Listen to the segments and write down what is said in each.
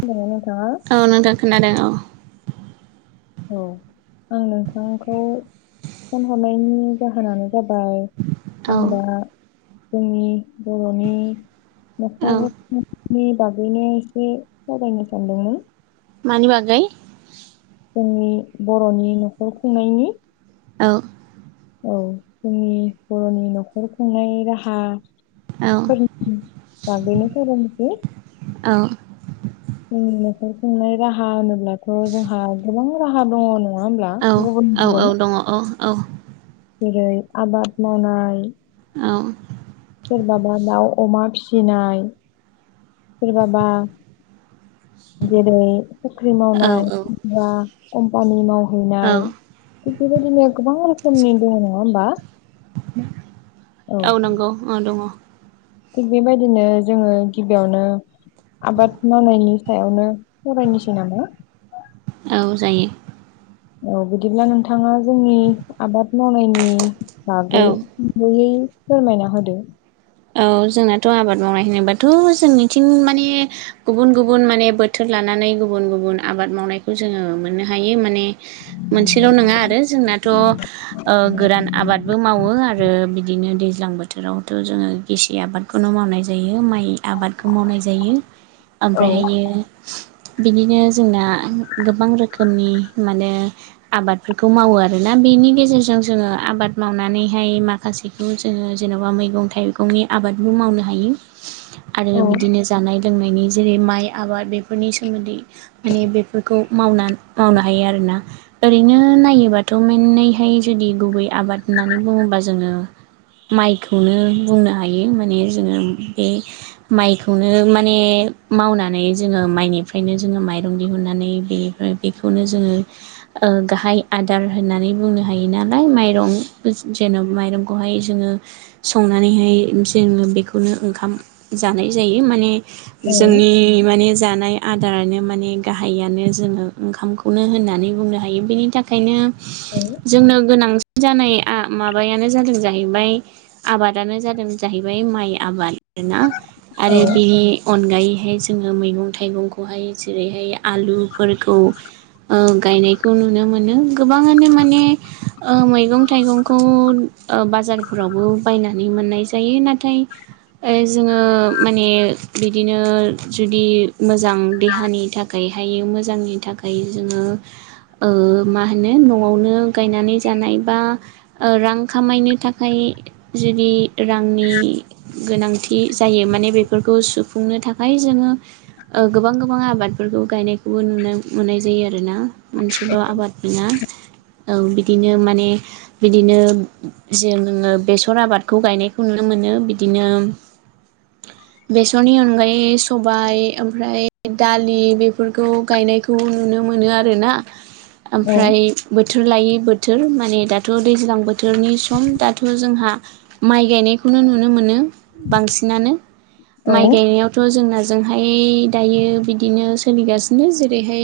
खोनादोंना नोंथाङा औ नोंथां खोनादों औ। औ आं नोंथांखौ फन हरनायनि जाहोनानो जाबाय औ आं औ दा जोंनि बर'नि औ न'खर बे बागैनो एसे सावरायनो सानदोंमोन मानि बा गै? जोंनि बर'नि न'खर खुंनायनि औ। औ जोंनि बर'नि न'खर खुंनाय राहा औ फोरनि बागैनो सावरायनोसै? औ। जोंनि नखर खुंनाय राहा होनोब्लाथ' जोंहा गोबां राहा दङ नङा होमब्ला? औ गुबुन औ गुबुन औ दङ औ औ जेरै आबाद मावनाय औ। सोरबाबा दाउ अमा फिसिनाय सोरबाबा जेरै फुख्रि औ मावनाय बा कम्पानि औ मावहैनाय थिग बेबायदिनो गोबां रोखोमनि दङ' नङा होमबा [inaudible] औ नंगौ अ दङ'। थिग बेबायदिनो जोङो गिबियावनो आबाद मावनायनि सायावनो फरायनोसै नामा? औ जायो। औ बिदिब्ला नोंथाङा जोंनि आबाद मावनायनि औ बागैयै फोरमायना होदो औ जोंनाथ' आबाद मावनाय होनोबाथ' जोंनिथिं माने गुबुन गुबुन माने बोथोर लानानै गुबुन गुबुन आबाद मावनायखौ जोङो मोननो हायो माने [inaudible] मोनसेल' नङा आरो जोंनाथ' गोरान आबादबो मावो आरो बिदिनो दै -ज्लां बोथोरावथ' जोङो गेसि आबादखौनो मावनाय जायो माइ आबाद -खौ मावनाय जायो औ ओमफ्रायहायो बिदिनो जोंना गोबां रोखोमनि माने आबादफोरखौ मावो आरोना बेनि गेजेरजों जोङो आबाद मावनानैहाय माखासेखौ जोङो जेन'बा मैगं थाइगं -गंनि आबादबो मावनो हायो आरो औ बिदिनो जानाय -लोंनायनि जेरै माइ आबाद बेफोरनि सोमोन्दै माने बेफोरखौ मावनो हायो आरोना ओरैनो नायोबाथ' मोननैहाय जुदि गुबै आबाद होननानै बुङोबा जोङो माइखौनो बुंनो हायो। माने जोङो बे माइखौनो माने मावनानै जोङो माइनि -निफ्रायनो जोङो माइरं दिहुननानै बेनिफ्राय बेखौनो जोङो ओ गाहाइ आदार होनना -नानै बुंनो हायो नालाय माइरं जेन'ब माइरंखौहाय जोङो संनानैहाय जोङो बेखौनो ओंखाम जानाय जायो माने औ जोंनि माने जा -नाय आदारानो माने गाहायानो जोङो ओंखामखौनो होननानै बुंनो हायो बेनि थाखायनो जोंनो गोनांथि जानाया माब- बायानो जादों जाहैबाय आबादानो जादों जाहैबाय माइ आबाद ना? औ आरो बि अनगायैहाय जोंङो मैगं थाइगंखौहाय जेरैहाय आलुफोरखौ ओ गायनायखौ नुनो मोनो गोबांङानो माने ओ मैगं थाइगंखौ ओ बाजारफोरावबो बायनानै मोननाय जा जायो नाथाय ओ जोङो माने बिदिनो जुदि मो जां देहानि थाखायहायो मोजांनि थाखाय जोङो [inaudible] ओ मा होनो न'आवनो गायनानै जानाय बा रां खामायनो थाखाय जुदि रांनि गोनांथि जायो माने बेफोरखौ सुफुंनो थाखाय जोंङो ओ गोबां गोबां आबादफोरखौ गायनायखौबो नुनो मोननाय जायो आरो ना मोनसेल' आबाद बिना औ बिदिनो माने बिदिनो जोंङो बेसर आबादखौ गायनाय खौ नुनो मोनो बिदिनो [inaudible] बेसरनि अनगायै सबाइ ओमफ्राय दालि बेफोरखौ गायनायखौ नुनो मोनो आरोना औ ओमफ्राय बो -थोर लायै बोथोर माने दाथ' दैज्लां बोथोरनि सम दाथ' जोंहा माइ गायनायखौनो नुनो मोनो बांसिनानो औ माइ गायनायावथ' जोंना जोंहाय दायो बिदिनो सोलिगासिनो जेरैहाय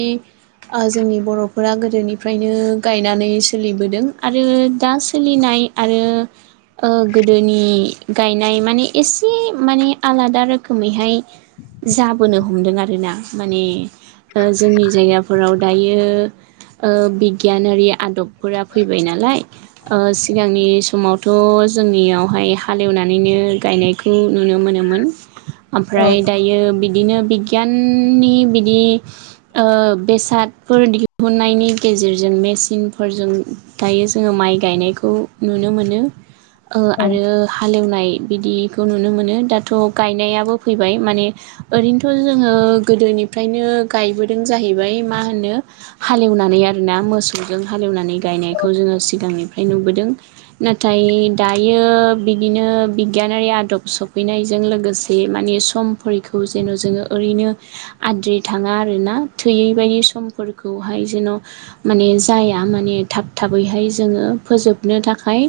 ओ जोंनि बर'फोरा गोदोनिफ्रायनो गायनानै सोलिबोदों आरो दा सोलिनाय नि आरो ओ गो दोनि गायनाय माने एसे माने आलादा रोखोमैहाय जाबोनो हमदों आरोना माने ओ जोंनि जायगाफोराव दायो ओ बिगियानारि आदबफोरा फैबाय नालाय ओ सिगांनि समावथ' जोंनियाव हाय हालेवनानैनो गायनायखौ नुनो मोनोमोन ओमफ्राय औ दायो बि बिदिनो बिगियाननि बिदि ओ बेसादफोर दिहुननायनि गेजेरजों गेजेरजों मेसिन फोरजों गायो जोंङो माइ गायनायखौ नुनो मोनो औ आरो हालेवनाय बिदि खौ नुनो मोनो दाथ' गायनायाबो फैबाय माने ओरैनोथ' जोंङो गोदोनिफ्रायनो ओ गायबोदों जाहैबाय मा होनो हालेवनानै आरोना मोसौजों हालेवनानै गायनाय जोङो सिगांनिफ्रायनो नुबोदों नाथाय दा दायो बिदिनो बिगियानारि आदब सफैनायजों लोगोसे माने समफोरखौ जेन' जोंङो ओरैनो आद्रि थांङा आरोना थोयै बायदि समफोरखौहाय जेन' माने जाया माने थाब थाबैहाय जोंङो फोजोबनो थाखाय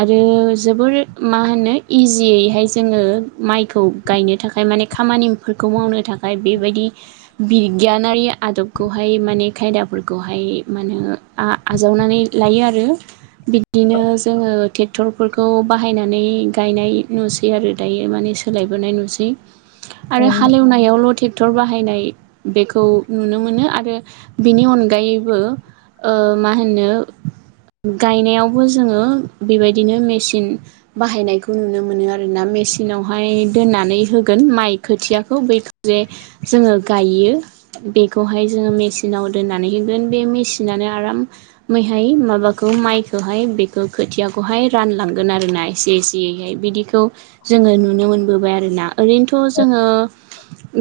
आ रो जोबोर मा होनो इजियैहाय जोंङो माइखौ गायनो थाखाय थाखाय माने खामानिफोरखौ मावनो थाखाय बेबायदि बिगियानारि आदबखौहाय माने खायदाफोरखौहाय माने आ-आजावनानै लायो आरो बिदिनो जोंङो टेक्टरफोरखौ बाहायनानै गायनाय नुसै आरो दायो माने सोलायबोनाय नुसै आरो औ हालेवनायावल' थेक क्टर बाहायनाय बेखौ नुनो मोनो आरो बिनि अनगायैबो ओ मा होनो गायनायावबो जोंङो बेबायद बिदिनो मेचिन बाहायनायखौ नुनो मोनो आरो ना मेचिनावहाय दोननानै होगोन माइ खोथिआखौ बेनिफ्राय जोंङो गायो बेखौहाय जोंङो मेसिनाव दोन्नानै गोन बे मेसिनानो आरामैहाय माबाखौ मायखौहाय बेखौ खोथिया खौहाय रानलांगोन आरो ना एसे एसेयैहाय बिदिखौ जोंङो नुनो मोनबोबाय आरोना ओरैनोथ' जोङो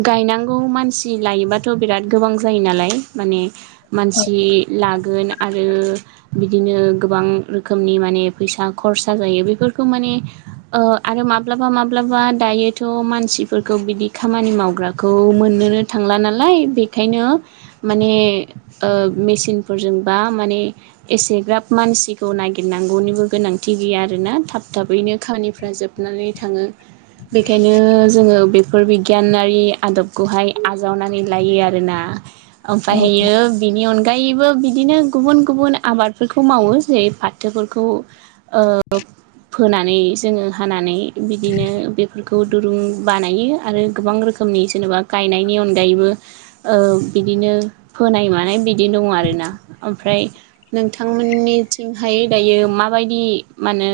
गायनांगौ मानसि लायोबाथ' बिराद गोबां जायो नालाय माने मानसि लागोन आरो बिदिनो गोबां रोखोमनि माने फैसा खरसा जायो बेफोरखौ माने आरो माब्लाबा माब्लाबा दायोथ' मानसि सिफोरखौ बिदि खामानि मावग्राखौ मोननोनो थांला नालाय बेखायनो माने ओ मेसिनफोरजोंबा माने एसेग्राब मानसिखौ नागिरनांगौनिबो गोनांथि गैया आरोना थाब थाबैनो खामानिफ्रा जोबनानै थाङो बेखायनो जोङो बेफोर बिगियानारि आदब खौहाय आजावनानै लायो आरोना औ ओमफ्रायहायो बिनि अनगायैबो बिदिनो गुबुन गुबुन आबादफोरखौ मावो जेरै फाथोफोरखौ फोनानै जोङो हानानै बिदिनो बेफोरखौ दुरुं बानायो आरो गोबां रोखोम रोखोमनि जेनेबा गायनायनि अनगायैबो ओ बिदिनो फोनाय मानाय बिदि दङ आरो ना ओमफ्राय नोंथांमोननिथिंहाय दायो मा माबायदि मेने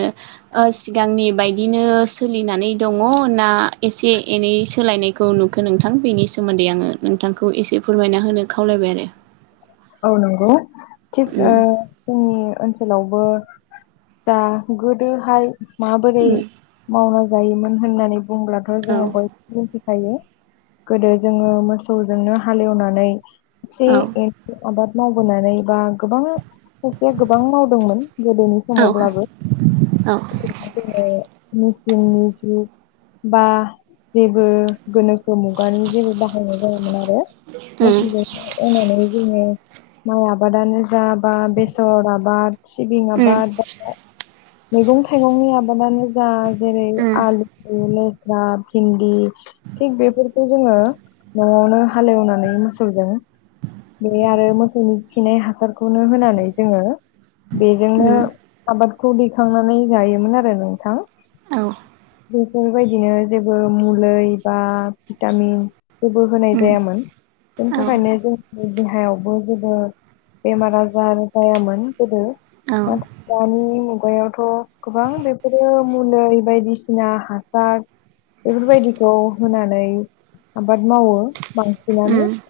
सिगांनि बदिनो सोलिनानै दङ ना ए एसे एनै सोलायनायखौ नुखो नोंथां बेनि सोमोन्दै आङो नोंथांखौ एसे फोरमायना होनो खावलायबाय आरो औ नंगौ थिग उम जोंनि ओनसोलावबो दा गोदोहाय माबोरै उम मावना जायोमोन होननानै बुंब्लाथ' औ जोङो बयबो थायो गोदो जोङो मोसौजोंनो हालेवनानै एसे औ आबाद मावबोनानै बा गोबां खायसेया गोबां मावदोंमोन गोदोनि समावब्लाबो औ जोंनि जुग बा जेबो गोनोखो मुगानि जेबो बाहायनाय जायामोन आरो उम [unintelligible] माइ आबादानो जा बा बेसर आबाद सिबिं उम आबाद मैगं थाइगंनि आबादानो जा जेरै उम आलु लेस्रा भिन्दि थिक बेफोरखौ जोङो न'आवनो हालेवनानै मोसौजों बेनि आरो मोसौनि खिनाय हासारखौनो होनानै जोङो बेजोंनो उम आबादखौ दैखांनानै जायोमोन आरो नोंथां औ बेफोरबायदिनो जेबो मुलै बा भिटामिन जेबो होनाय उम जायामोन बेनि औ थाखायनो जों देहायावबो जेबो बेमार आजार जायामोन बो औ दानि मुगायावथ' गोबां बेफोरो मुलै बायदिसिना हासार बेफोरबायदिखौ होनानै आबाद मावो बांसिनो उम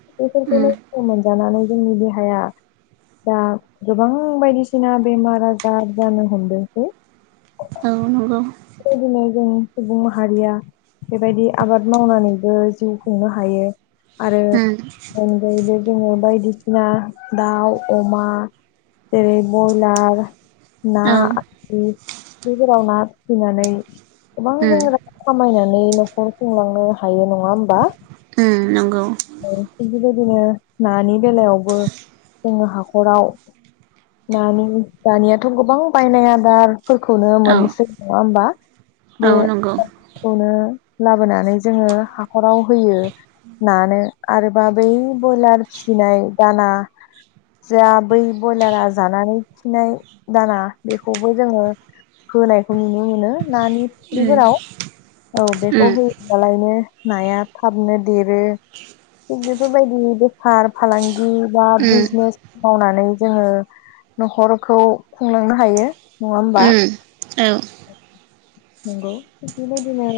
उम बेफोरखौनो जानानै जोंनि देहाया दा गोबां बायदिसिना बेमार आजार जानो हमदोंसै औ नंगौ बेबायदिनो जों सुबुं माहारिया बेबायदि आबाद मावनानैबो जिउ खुंनो हायो आरो उम बेनि अनगायैबो जोङो बायदिसिना दाउ अमा जेरै बयलार ना औ उम आरि बेफोराव ना फिसिनानै गोबां जोङो रां खामायनो नै नखर खुंलांनो हायो नङा होनबा उम नंगौ बिदिनो नानि बेलायावबो जोङो हाखराव नानि दानियाथ' गोबां बायनाय आदारफोरखौनो औ मोननोसै नङा होमबा औ नंगौ बेखौनो लाबोनानै जोङो हाख'राव होयो नानो। आरोबा बै ब्रयलार फिसिनाय दाना जा बै बयलारा जानानै खिनाय दाना बेखौबो जोङो होनायखौ नुनो मोनो नानि उम फुख्रिफोराव। औ बेखौ उम होयोबालायनो नाया थाबनो देरो। थिग बेफोरबायदि बेफार फालां गि बा बिजनेस मावनानै जोङो न'खरखौ खुंलांनो हायो। होमबा उम औ। नंगौ। थिग बेबादिनो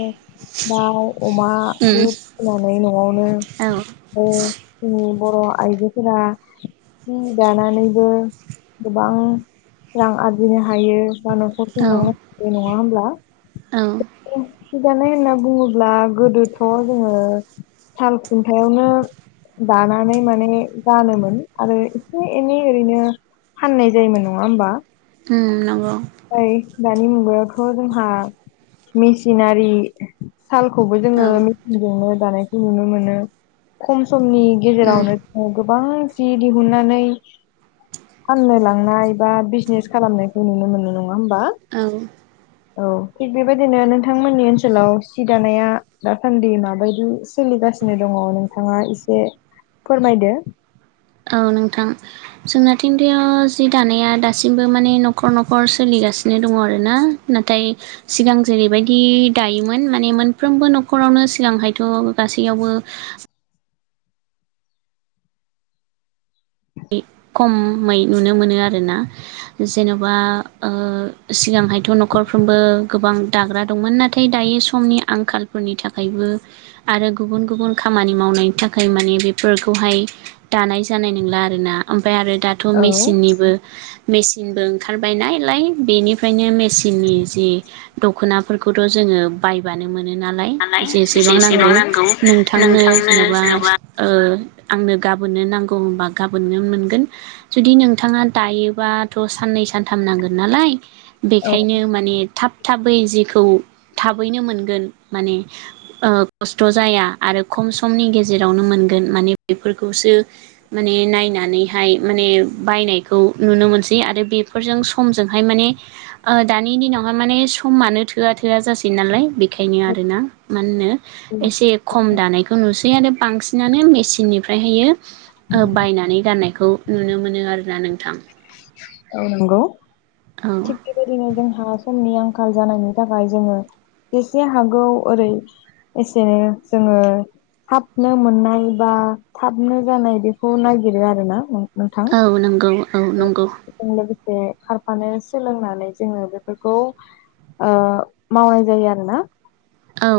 दाउ, अमाबो उम फिसिनानै न'आवनो औ आरो जोंनि बर' आइजोफोरा सि दानानैबो गोबां रां आरजिनो हायो बा न'खर औ खुंलांनो हायो नङा होनब्ला? सि दानाय होनना बुङोब्ला गोदोथ' जोङो साल खुन्थायावनो दानानै माने गानोमोन आरो एसे एनै ओरैनो फाननाय जायोमोन नङा होमबा? ओम नंगौ। ओइ दानि मुगायावथ' जोंहा मेसिनारि सालखौबो जोङो औ मेसिनजोंनो दानायखौ नुनो मोनो। खम समनि उम गेजेरावनो जों गोबां जि दिहुननानै फाननो लांनाय बा बिजनेस खालामनायखौ नुनो मोनो। नङा होमबा? औ औ थिग बेबायदिनो नोंथांमोननि ओनसोलाव सि दानाया दासान्दि माबायदि सोलिगा सिनो दङ' नोंथाङा एसे फोरमायदो। औ नोंथां जोंनाथिंदियाव जि दानाया दासिमबो माने न'खर न'खर सोलि गासिनो दङ आरोना। नाथाय सिगां जेरैबायदि दायोमोन माने मोनफ्रोमबो नख'र आवनो सिगांहायथ' गासैयावबो खमै नुनो मोनो आरोना जेन'बा ओ सिगांहायथ' न'खरफ्रोमबो गोबां दाग्रा दंमोन। नाथाय दायो समनि आंखालफोरनि थाखायबो आरो गुबुन गुबुन खामानि मावनायनि थाखाय माने बेफोरखौहाय दानाय जानाय नंला आरोना। ओमफ्राय आरो दाथ' औ मेसिननिबो मेसिनबो ओंखारबाय नालाय बेनिफायनो मेसिननि जि दख'नाफोरखौथ' जों ङो बायबानो मो मोनो नालाय, जेसेबां नांगौ नोंथांनो जेन'बा ओ आंनो गाबोननो नांगौ होनबा गाबोननो मोनगोन। जुदि नोंथाङा दायोबाथ' साननै सानथाम नांगोन नालाय। औ बेखायनो माने थाब थाबै जेखौ थाबैनो मोनगोन माने ओ खस्थ' जाया आरो खम समनि गेजेरावनो मोन गोन माने बेफोरखौसो माने नायना नैहाय माने बायनायखौ नुनो मोनसै आरो बेफोरजों समजोंहाय माने ओ दानि दिनावहाय माने समानो थोआ थोआ जासै नालाय बेखायनो आरोना मा होनो एसे खम दानायखौ नुसै। फ्रायानो बांसिनानो मेसिननिफ्राय होयो ओ बायनानै गाननायखौ नुनो मोनो आरोना नोंथां। औ नंगौ। औ थिग बेबायदिनो जोंहा समनि आं आंखाल जानायनि थाखाय जोङो जेसे हागौ ओरै एसेनो जोङो थाबनो मोननाय बा थाबनो जानाय बेखौ नागिरो आरोना नों औ नंगौ औ नंगौ। जे खारफानो सोलोंनानै जोङो बेफोरखौ ओ मावनाय जायो आरो ना। औ।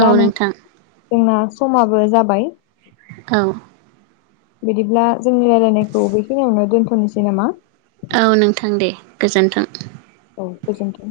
औ नों नोंथां जोंना समाबो जाबाय। औ। बिदिब्ला जोंनि रायलायनायखौ बेखिनियावनो दोन्थनोसै नामा? औ नोंथां दे गोजोन्थों। औ गोजोनथों।